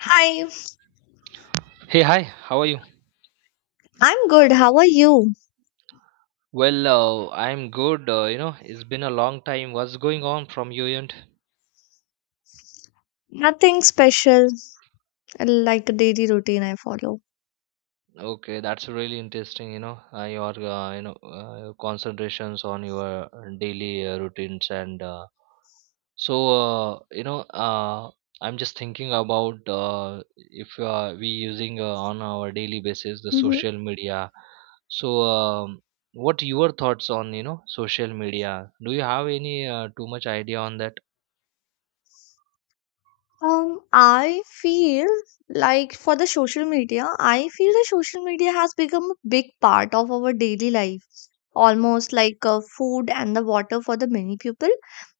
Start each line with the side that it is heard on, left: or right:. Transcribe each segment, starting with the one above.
left: Hi,
right: Hey, hi, how are you?
left: I'm good. How are you?
right: Well, I'm good. It's been a long time. What's going on from your end?
left: Nothing special, like a daily routine I follow.
right: Okay, that's really interesting. You know, your you know your concentrations on your daily routines and so uh, you know uh, I'm just thinking about if we using on our daily basis the social media. So, um, what your thoughts on social media? Do you have any too much idea on that?
left: I feel like for the social media, I feel that social media has become a big part of our daily life, almost like food and the water for the many people.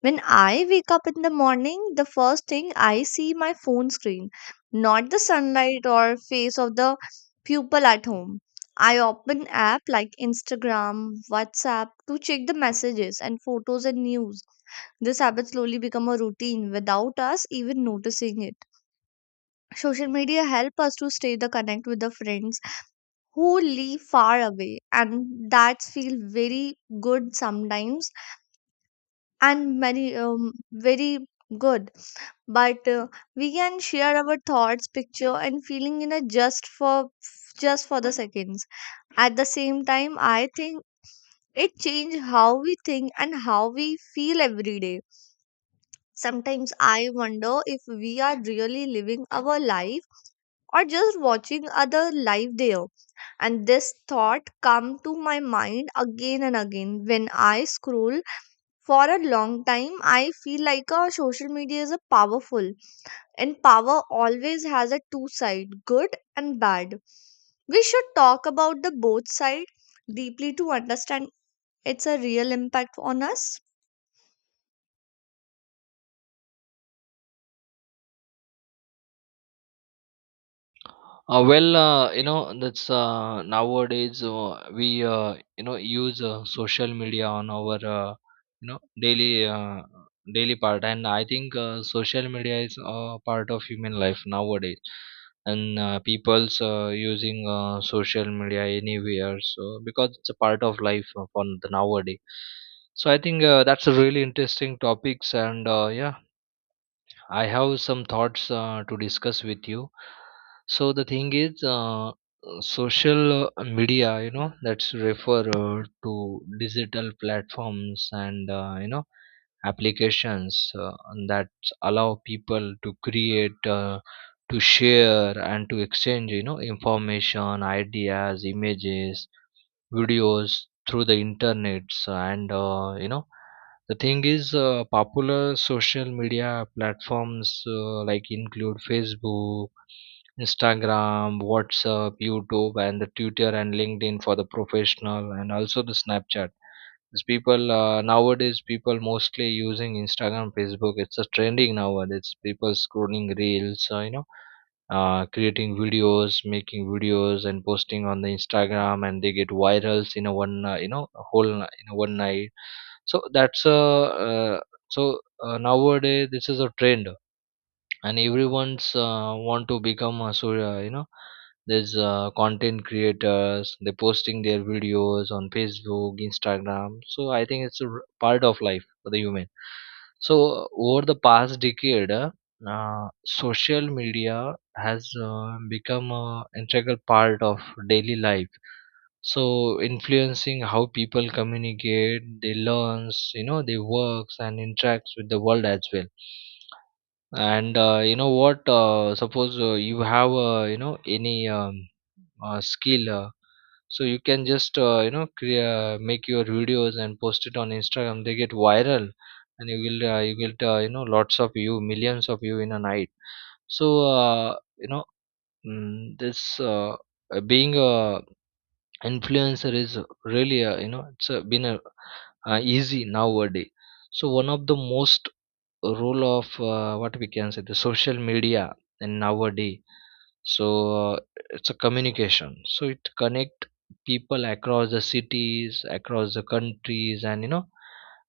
left: When I wake up in the morning, the first thing I see my phone screen, not the sunlight or face of the people at home. I open app like Instagram, WhatsApp to check the messages and photos and news, this habit slowly become a routine without us even noticing it. Social media help us to stay the connect with the friends who live far away, and that feel very good sometimes and many very good. But we can share our thoughts, picture, and feeling in a just for the seconds. At the same time, I think it change how we think and how we feel every day. Sometimes I wonder if we are really living our life or just watching other life there. And this thought come to my mind again and again when I scroll for a long time. I feel like social media is a powerful, and power always has a two side, good and bad. We should talk about the both side deeply to understand its a real impact on us.
right: That's nowadays we use social media on our daily daily part, and I think social media is a part of human life nowadays, and people's using social media anywhere, so because it's a part of life for the nowadays. So I think that's a really interesting topics, and yeah, I have some thoughts to discuss with you. So the thing is, social media, you know, that's refer to digital platforms and applications that allow people to create, to share, and to exchange, you know, information, ideas, images videos through the internets and the thing is popular social media platforms like include Facebook, Instagram, WhatsApp, YouTube, and the Twitter and LinkedIn for the professional, and also the Snapchat, because people nowadays people mostly using Instagram, Facebook. It's a trending nowadays. People scrolling reels creating videos, making videos, and posting on the Instagram, and they get virals in a one, a in a one night. So that's a so nowadays this is a trend, and everyone's want to become a there's content creators. They're posting their videos on Facebook, Instagram, so I think it's a part of life for the human. So over the past decade, social media has become an integral part of daily life, so influencing how people communicate, they learns, you know, they works and interacts with the world as well. And what suppose you have you know any skill, so you can just crea make your videos and post it on Instagram, they get viral, and you will lots of you, millions of you in a night. So you know mm, this being a influencer is really it's easy nowadays. So one of the most role of what we can say the social media and nowadays, so uh, it's a communication, so it connect people across the cities, across the countries, and you know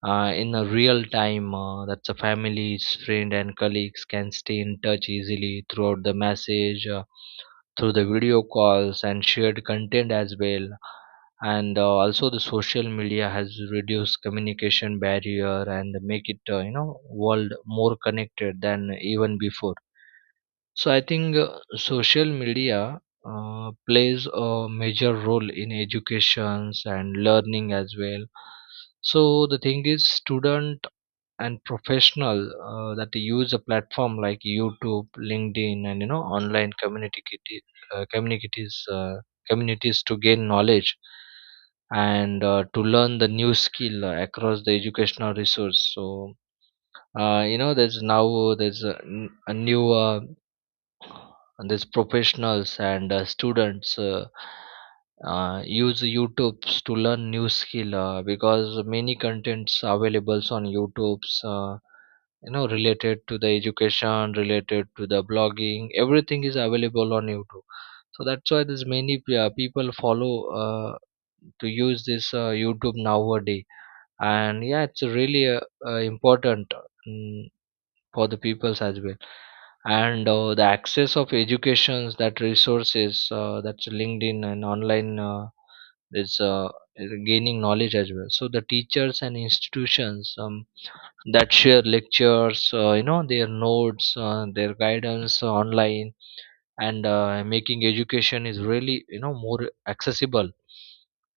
right: uh, in a real time. That's a families, friend, and colleagues can stay in touch easily throughout the message through the video calls and shared content as well. And also the social media has reduced communication barrier and make it, world more connected than even before. So I think social media plays a major role in educations and learning as well. So the thing is, student and professional that they use a platform like YouTube, LinkedIn, and you know online community kiti- communities communities to gain knowledge and to learn the new skill across the educational resource. So you know there's now there's a, n- a new and these professionals and students, use YouTube's to learn new skill because many contents available on YouTube's, related to the education, related to the blogging, everything is available on YouTube. So that's why there's people follow uh, to use this YouTube nowadays, and yeah, it's really important. mm, for the peoples as well. And the access of educations, that resources that's LinkedIn and online is uh, is gaining knowledge as well. So the teachers and institutions that share lectures, their notes, their guidance online, and making education is really, you know, more accessible.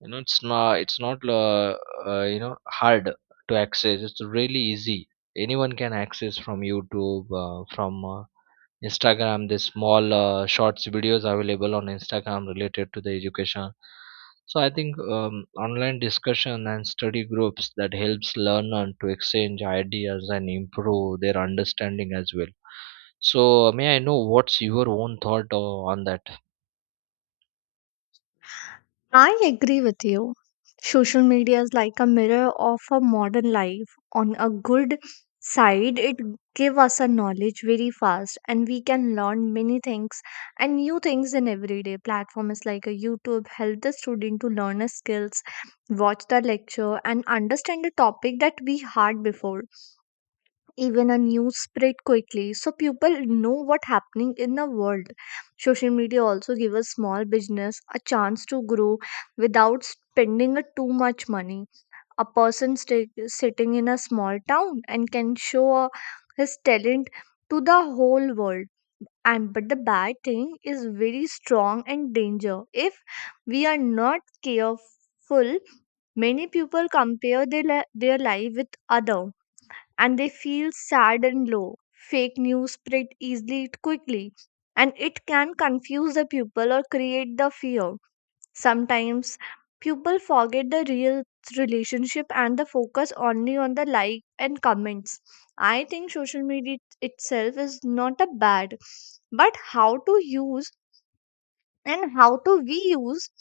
right: You know, it's not hard to access, it's really easy. Anyone can access from YouTube, from Instagram. These small shorts videos available on Instagram related to the education. So I think online discussion and study groups that helps learner to exchange ideas and improve their understanding as well. So may I know what's your on that?
left: I agree with you. Social media is like a mirror of a modern life. On a good side, it give us a knowledge very fast and we can learn many things and new things in everyday platform is like a YouTube, help the student to learn a skills, watch the lecture and understand a topic that we had before. Even a news spread quickly so people know what happening in the world. Social media also give a small business a chance to grow without spending a too much money. A person stay, sitting in a small town and can show his talent to the whole world. And but the bad thing is very strong and danger if we are not careful. Many people compare their life with other and they feel sad and low. Fake news spread easily quickly and it can confuse the people or create the fear. Sometimes people forget the real relationship and the focus only on the like and comments. I think social media itself is not a bad, but how to use and how to we use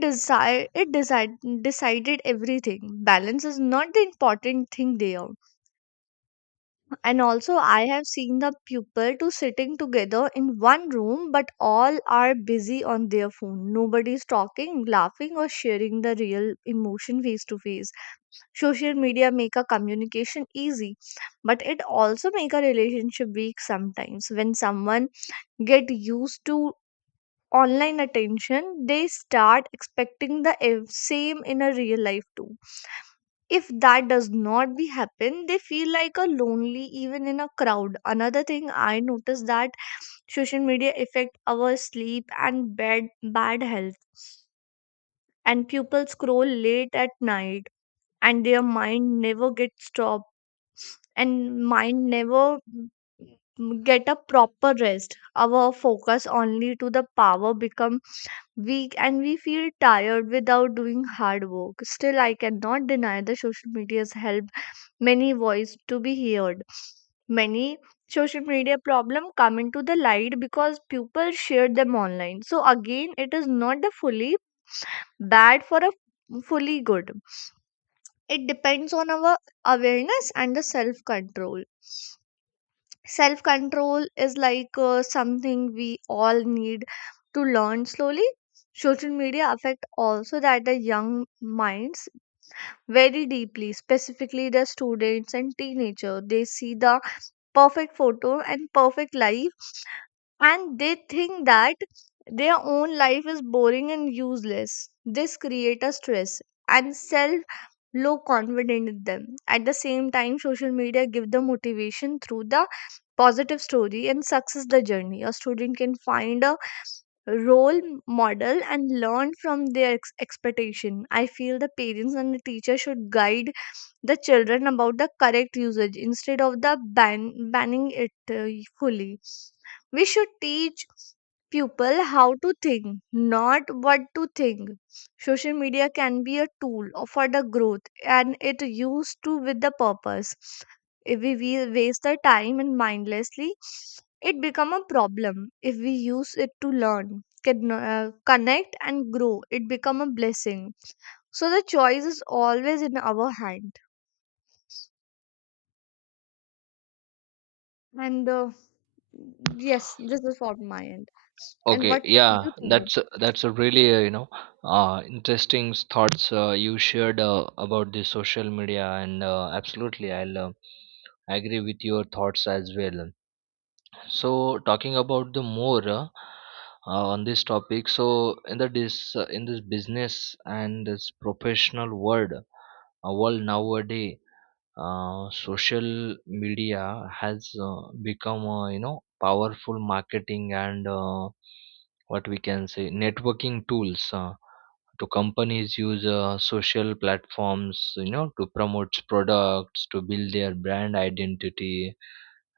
left: decide it decide decided everything. Balance is not the important thing there. And also, I have seen the pupil to sitting together in one room, but all are busy on their phone. Nobody is talking, laughing, or sharing the real emotion face to face. Social media make a communication easy, but it also make a relationship weak sometimes. When someone get used to online attention, they start expecting the same in a real life too. If that does not be happen they feel like a lonely even in a crowd. Another thing I noticed that social media affect our sleep and bad health, and people scroll late at night and their mind never gets stopped, and mind never get a proper rest. Our focus only to the power become weak and we feel tired without doing hard work. Still I cannot deny the social media's help, many voice to be heard, many social media problem come into the light because people share them online. So again, it is not the fully bad for a fully good, it depends on our awareness and the self control. Self control is like something we all need to learn slowly. Social media affect also that the young minds very deeply, specifically the students and teenager. They see the perfect photo and perfect life and they think that their own life is boring and useless. This creates a stress and self low confidence in them. At the same time social media give the motivation through the positive story and success the journey. A student can find a role model and learn from their expectation. I feel the parents and the teacher should guide the children about the correct usage instead of the banning it fully. We should teach people how to think, not what to think. Social media can be a tool for the growth and it used to with the purpose. If we waste the time and mindlessly, it become a problem. If we use it to learn, can, connect and grow, it become a blessing. So the choice is always in our hand. And yes, this is for my end. And
right: Okay,
left: what you
right: yeah,
left: think about?
right: that's a really interesting thoughts you shared about the social media, and absolutely, I'll agree with your thoughts as well. So talking about the more on this topic, so in the this in this business and this professional world, world nowadays, social media has become powerful marketing and what we can say networking tools to companies use social platforms, you know, to promote products, to build their brand identity,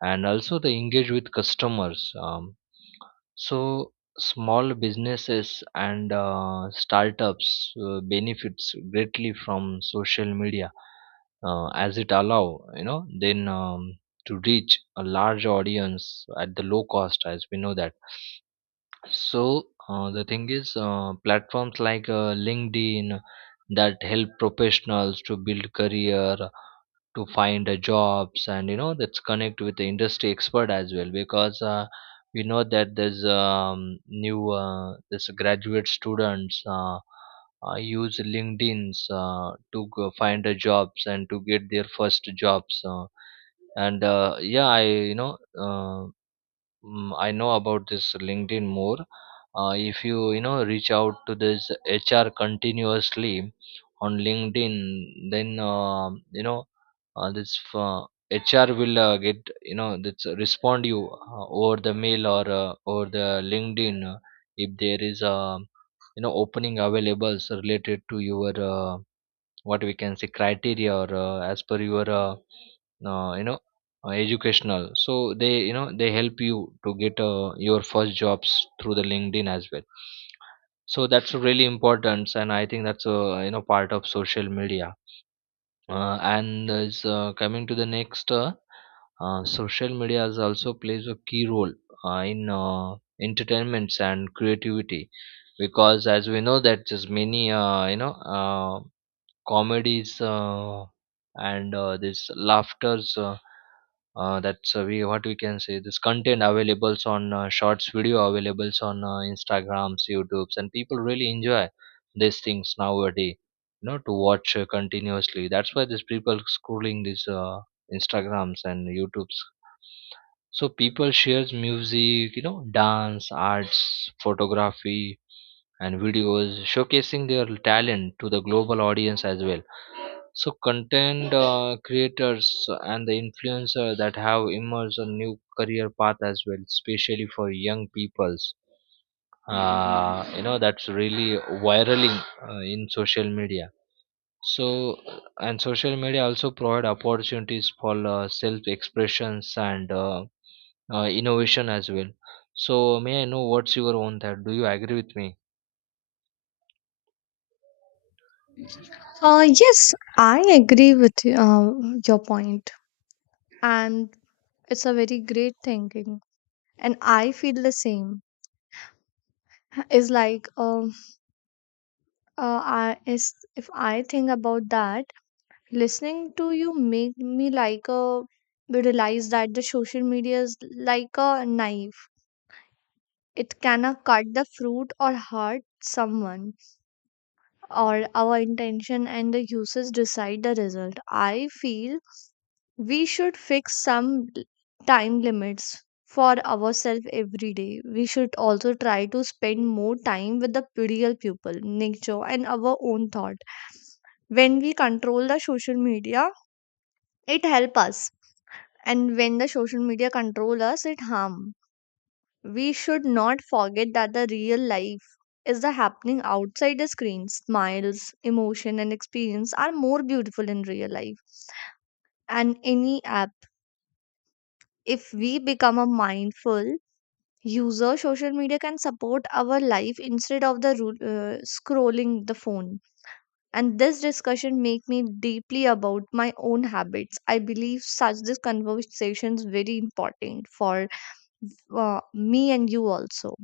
right: and also they engage with customers. So small businesses and startups benefits greatly from social media as it allow, you know, then to reach a large audience at the low cost, as we know that. So the thing is platforms like LinkedIn that help professionals to build career, to find jobs, and you know that's connect with the industry expert as well. Because we know that there's new this graduate students, use LinkedIns to go find a jobs and to get their first jobs, and yeah I you know mm, I know about this LinkedIn more. If you, you know, reach out to this HR continuously on LinkedIn, then you know this HR will get, you know, that's respond you over the mail or over the LinkedIn, if there is a, you know, opening available related to your, what we can say, criteria or as per your uh, you know educational, so they, you know, they help you to get your first jobs through the LinkedIn as well. So that's really important, and I think that's a, you know, part of social media. And is Coming to the next, social media is also plays a key role in entertainments and creativity, because as we know that there's many comedies and this laughters, that's we what we can say, this content availables on shorts video availables on Instagrams, YouTubes, and people really enjoy these things nowadays, you know, to watch continuously. That's why these people scrolling these Instagrams and YouTubes. So people shares music, you know, dance, arts, photography, and videos showcasing their talent to the global audience as well. So content creators and the influencers that have emerged a new career path as well, especially for young peoples. You know that's really viraling in social media. So and social media also provide opportunities for self expressions and innovation as well. So may I know what's your own thought? Do you agree with me?
left: Yes, I agree with your point, and it's a very great thinking. And I feel the same. Is like I is if I think about that, listening to you make me like a realize that the social media is like a knife. It can cut the fruit or hurt someone, or our intention and the uses decide the result. I feel we should fix some time limits for ourselves every day. We should also try to spend more time with the real people, nature, and our own thought. When we control the social media, it help us, and when the social media control us, it harm. We should not forget that the real life is the happening outside the screen. Smiles, emotion, and experience are more beautiful in real life. And any app, if we become a mindful user, social media can support our life instead of the scrolling the phone. And this discussion make me deeply about my own habits. I believe such this conversation is very important for me and you also.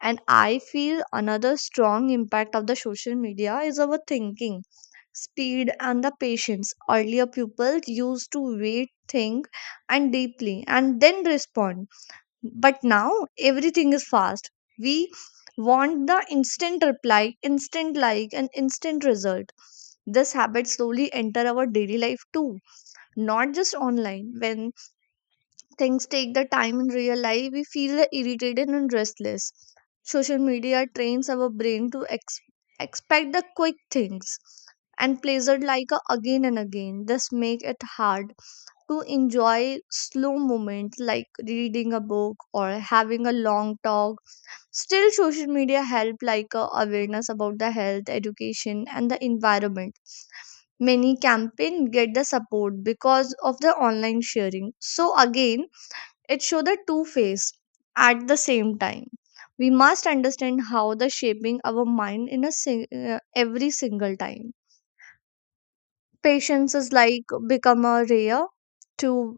left: And I feel another strong impact of the social media is our thinking, speed, and the patience. Earlier, people used to wait, think, and deeply, and then respond. But now, everything is fast. We want the instant reply, instant like, and instant result. This habit slowly enter our daily life too, not just online. When things take the time in real life we feel irritated and restless. Social media trains our brain to expect the quick things and plays it like a again and again. This make it hard to enjoy slow moments like reading a book or having a long talk. Still social media help like awareness about the health education and the environment. Many campaign get the support because of the online sharing. So again, it shows the two face at the same time. We must understand how the shaping our mind in a every single time. Patience is like become a rare to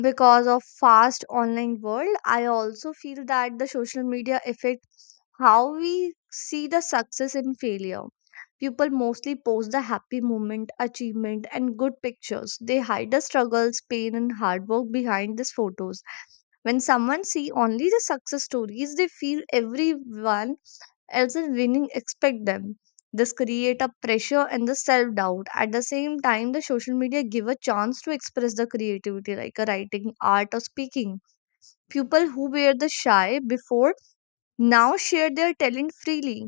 left: because of fast online world. I also feel that the social media affect how we see the success and failure. People mostly post the happy moment, achievement, and good pictures. They hide the struggles, pain, and hard work behind these photos. When someone see only the success stories, they feel everyone else is winning expect them. This create a pressure and the self doubt. At the same time the social media give a chance to express the creativity like a writing art or speaking. People who were the shy before now share their talent freely.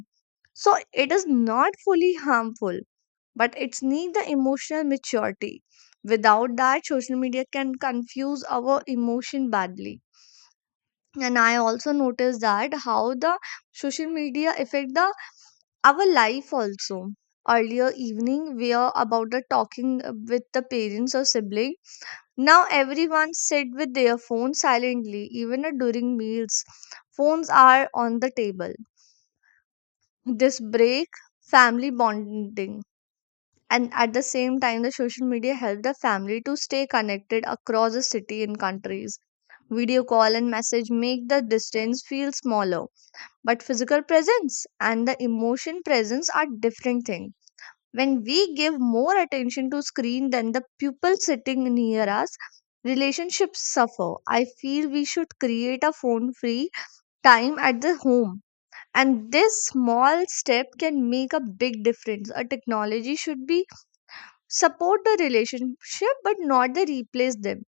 left: So it is not fully harmful, but it's need the emotional maturity. Without that, social media can confuse our emotion badly. And I also noticed that how the social media affect the our life also. Earlier evening we are about the talking with the parents or sibling. Now everyone sit with their phone silently even during meals, phones are on the table. This break family bonding. And at the same time the social media help the family to stay connected across the city and countries. Video call and message make the distance feel smaller, but physical presence and the emotion presence are different things. When we give more attention to screen than the pupil sitting near us, relationships suffer. I feel we should create a phone free time at the home. And this small step can make a big difference. A technology should be support the relationship but not the replace them.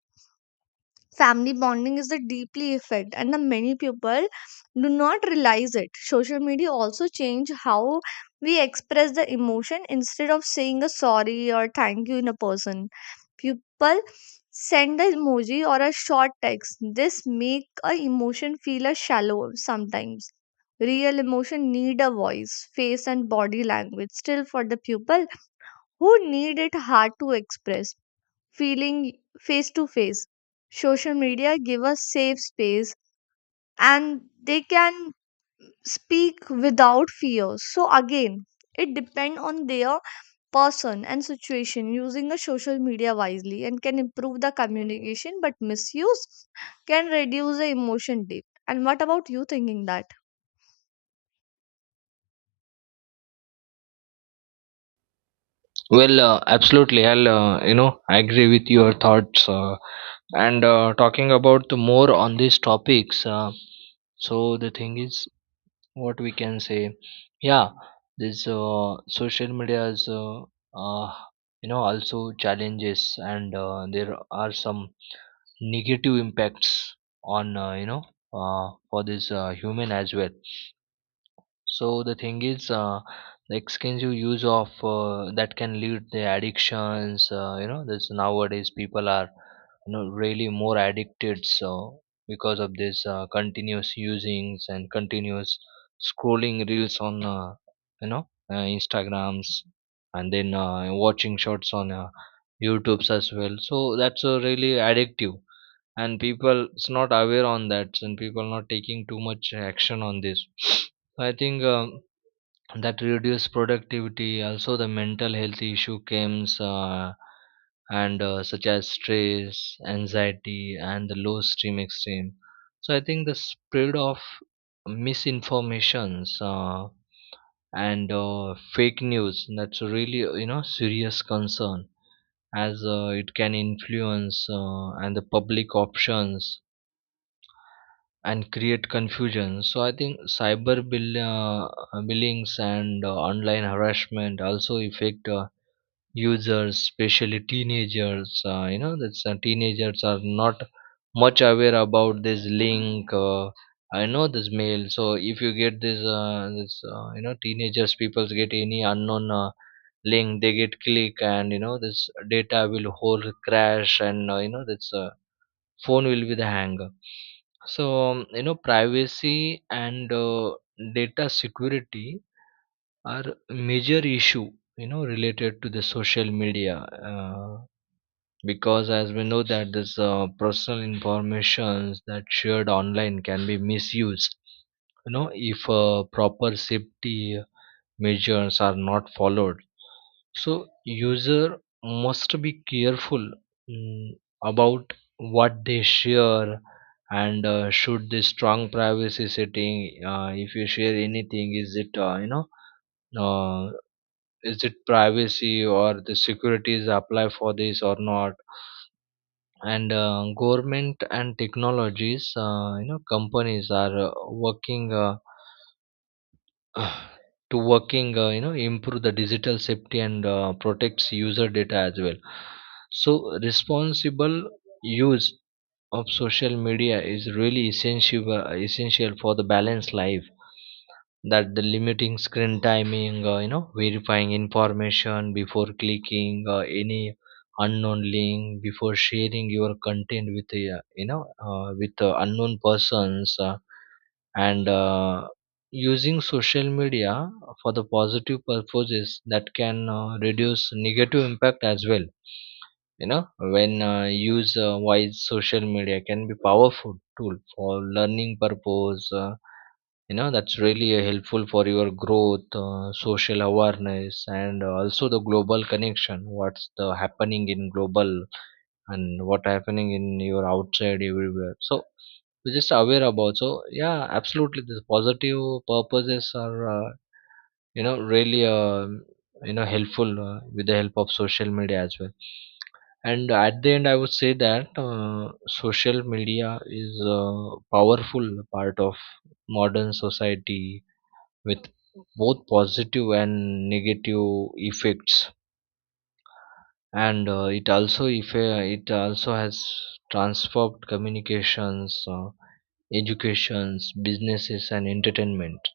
left: Family bonding is the deeply effect and the many people do not realize it. Social media also change how we express the emotion. Instead of saying a sorry or thank you in a person, people send an emoji or a short text. This make a emotion feel a shallow sometimes. Real emotion need a voice face and body language. Still for the people who need it hard to express feeling face to face. Social media give us safe space and they can speak without fear. So again, it depends on their person and situation. Using a social media wisely and can improve the communication but misuse can reduce the emotion deep. And what about you thinking that?
right: Well, absolutely. I'll I agree with your thoughts. And talking about the more on these topics, so the thing is what we can say, yeah, this social media is uh, also challenges, and there are some negative impacts on, for this human as well. So the thing is, the extensive use of that can lead to addictions. You know, this nowadays people are, you know, really more addicted. So because of this continuous usings and continuous scrolling reels on Instagrams, and then watching shorts on YouTube's as well. So that's really addictive and people is not aware on that and people not taking too much action on this I think that reduce productivity, also the mental health issue comes and such as stress, anxiety and the low stream extreme. So I think the spread of misinformations and fake news, that's really uh, serious concern as it can influence and the public options and create confusion. So I think billings and online harassment also affect users, especially teenagers. Uh, that's teenagers are not much aware about this link. I know this mail, so if you get this, teenagers people get any unknown link, they get click and you know this data will whole crash and uh, that's phone will be the hang. So um, privacy and data security are major issue, you know, related to the social media. uh, because as we know that this personal informations that shared online can be misused, you know, if proper safety measures are not followed. So user must be careful, mm, about what they share, and should this strong privacy setting. If you share anything, is it uh, is it privacy or the securities apply for this or not. And government and technologies, uh, companies are working, uh, to working, you know, improve the digital safety and protects user data as well. So responsible use of social media is really essential for the balanced life. That the limiting screen timing, uh, verifying information before clicking any unknown link, before sharing your content with unknown persons. And Using social media for the positive purposes, that can reduce negative impact as well, you know. When use wise social media can be powerful tool for learning purpose. Uh, that's really helpful for your growth, social awareness and also the global connection, what's the happening in global and what happening in your outside everywhere. So we're just aware about, so yeah, absolutely the positive purposes are uh, really um, helpful with the help of social media as well. And at the end I would say that, social media is a powerful part of modern society, with both positive and negative effects. And it also if it also has transformed communications, educations, businesses and entertainment.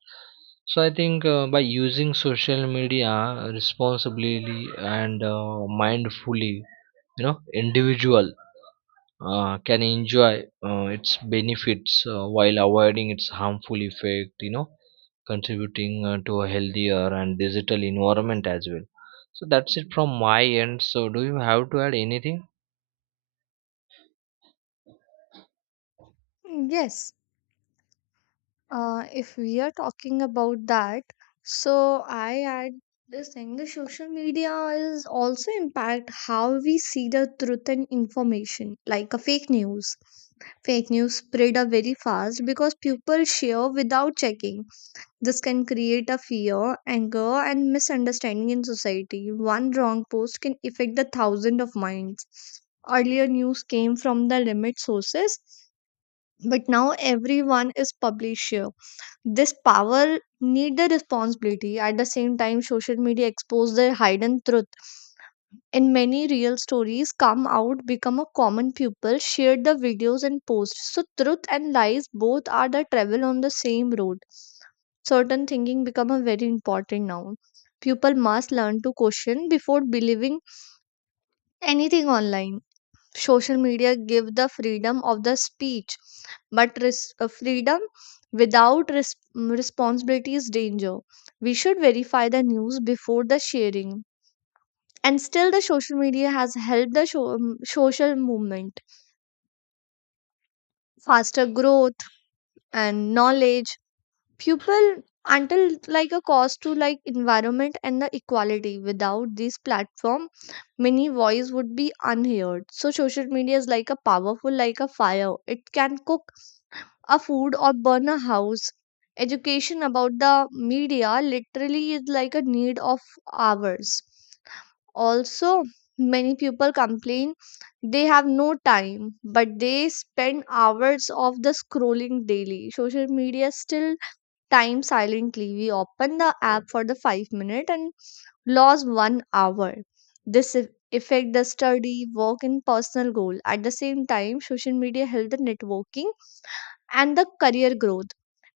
right: So I think, by using social media responsibly and mindfully, you know, individual can enjoy its benefits while avoiding its harmful effect, you know, contributing to a healthier and digital environment as well. So that's it from my end. So do you have to add anything?
left: Yes. If we are talking about that, so I add this thing, the social media is also impact how we see the truth and information, like a fake news. Fake news spread are very fast because people share without checking. This can create a fear, anger, and misunderstanding in society. One wrong post can affect the thousand of minds. Earlier news came from the limit sources, but now everyone is publisher, this power need the responsibility. At the same time social media expose their hidden truth and many real stories come out, become a common pupil share the videos and posts. So truth and lies both are the travel on the same road. Certain thinking become a very important now. People must learn to question before believing anything online. Social media give the freedom of the speech, but freedom without responsibility is danger. We should verify the news before the sharing, and still the social media has helped the social movement, faster growth, and knowledge people, until like a cost to like environment and the equality. Without these platform many voice would be unheard. So social media is like a powerful, like a fire, it can cook a food or burn a house. Education about the media literally is like a need of hours. Also, many people complain they have no time, but they spend hours of the scrolling daily. Social media still time silently. We open the app for the 5 minute and lose one hour. This eff- affect the study, work, and personal goal. At the same time, social media help the networking and the career growth.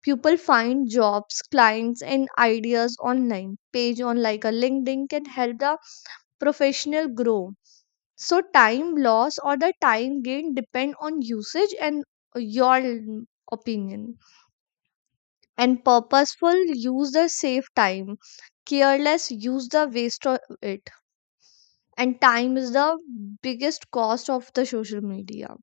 left: People find jobs, clients, and ideas online. Page on like a LinkedIn can help the professional grow. So time loss or the time gain depend on usage and your opinion. And purposeful use the save time. Careless use the waste of it. And time is the biggest cost of the social media.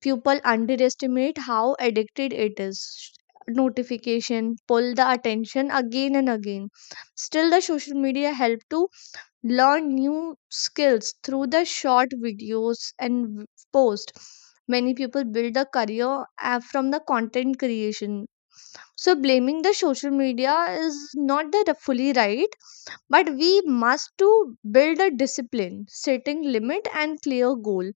left: People underestimate how addicted it is. Notification pull the attention again and again. Still the social media help to learn new skills through the short videos and post. Many people build a career from the content creation. So blaming the social media is not the fully right, but we must to build a discipline. Setting limit and clear goal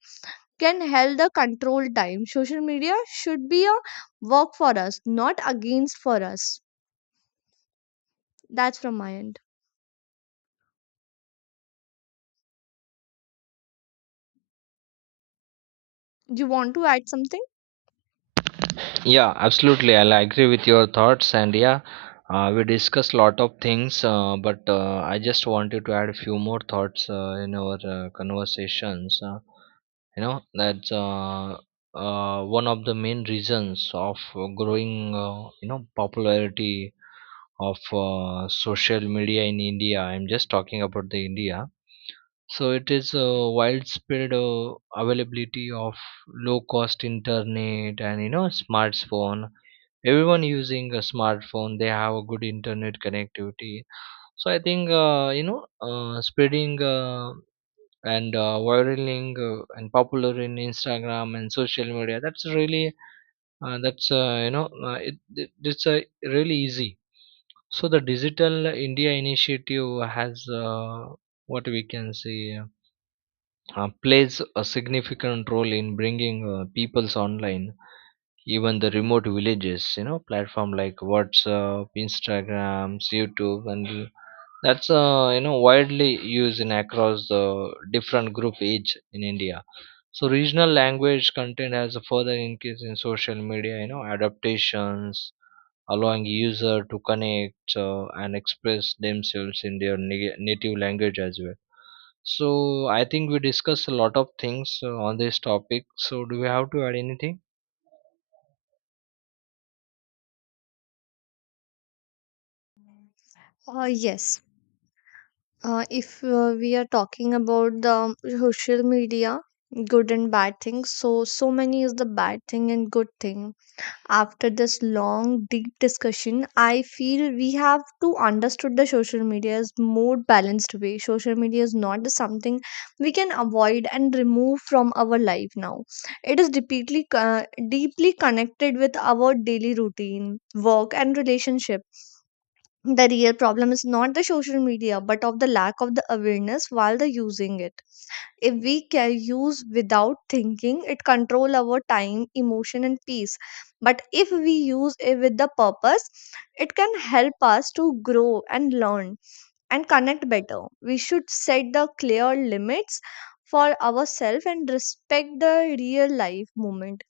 left: can help the control time. Social media should be a work for us, not against for us. That's from my end. You want to add something?
right: Yeah, absolutely. I'll agree with your thoughts, and yeah, we discussed lot of things, but I just wanted to add a few more thoughts in our conversations. Uh, that's one of the main reasons of growing, you know, popularity of social media in India. I'm just talking about the India. So it is a widespread availability of low cost internet and, you know, smartphone. Everyone using a smartphone, they have a good internet connectivity. So I think spreading and viraling, and popular in Instagram and social media. That's really that's you know it, it, it's really easy. So the Digital India Initiative has, what we can say, plays a significant role in bringing people's online, even the remote villages. You know, platform like WhatsApp, Instagram, YouTube and that's you know widely used in across the different group age in India. So regional language content has a further increase in social media, you know, adaptations, allowing user to connect and express themselves in their native language as well. So I think we discussed a lot of things on this topic, so do we have to add anything?
left: Yes. If we are talking about the social media, good and bad things, so many is the bad thing and good thing. After this long deep discussion, I feel we have to understood the social media's more balanced way. Social media is not just something we can avoid and remove from our life now. It is deeply deeply connected with our daily routine, work, and relationship. The real problem is not the social media, but of the lack of the awareness while the using it. If we can use without thinking, it control our time, emotion, and peace. But if we use it with the purpose, it can help us to grow and learn and connect better. We should set the clear limits for ourselves and respect the real life moment.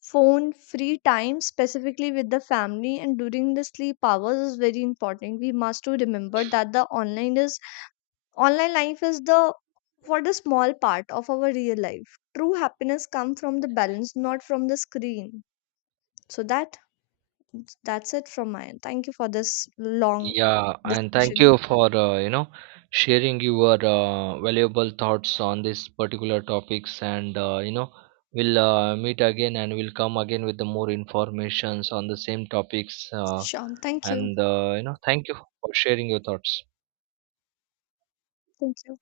left: Phone free time specifically with the family and during the sleep hours is very important. We must to remember that the Online life is the for the small part of our real life. True happiness comes from the balance, not from the screen. So that's it from my end. Thank you for this long
right: Yeah, and thank
left: discussion.
right: you for uh, sharing your valuable thoughts on this particular topics, and, you know, we'll meet again and we'll come again with the more informations on the same topics, uh,
left: Sure. Thank you.
right: and uh, you know, thank you for sharing your thoughts.
left: Thank you.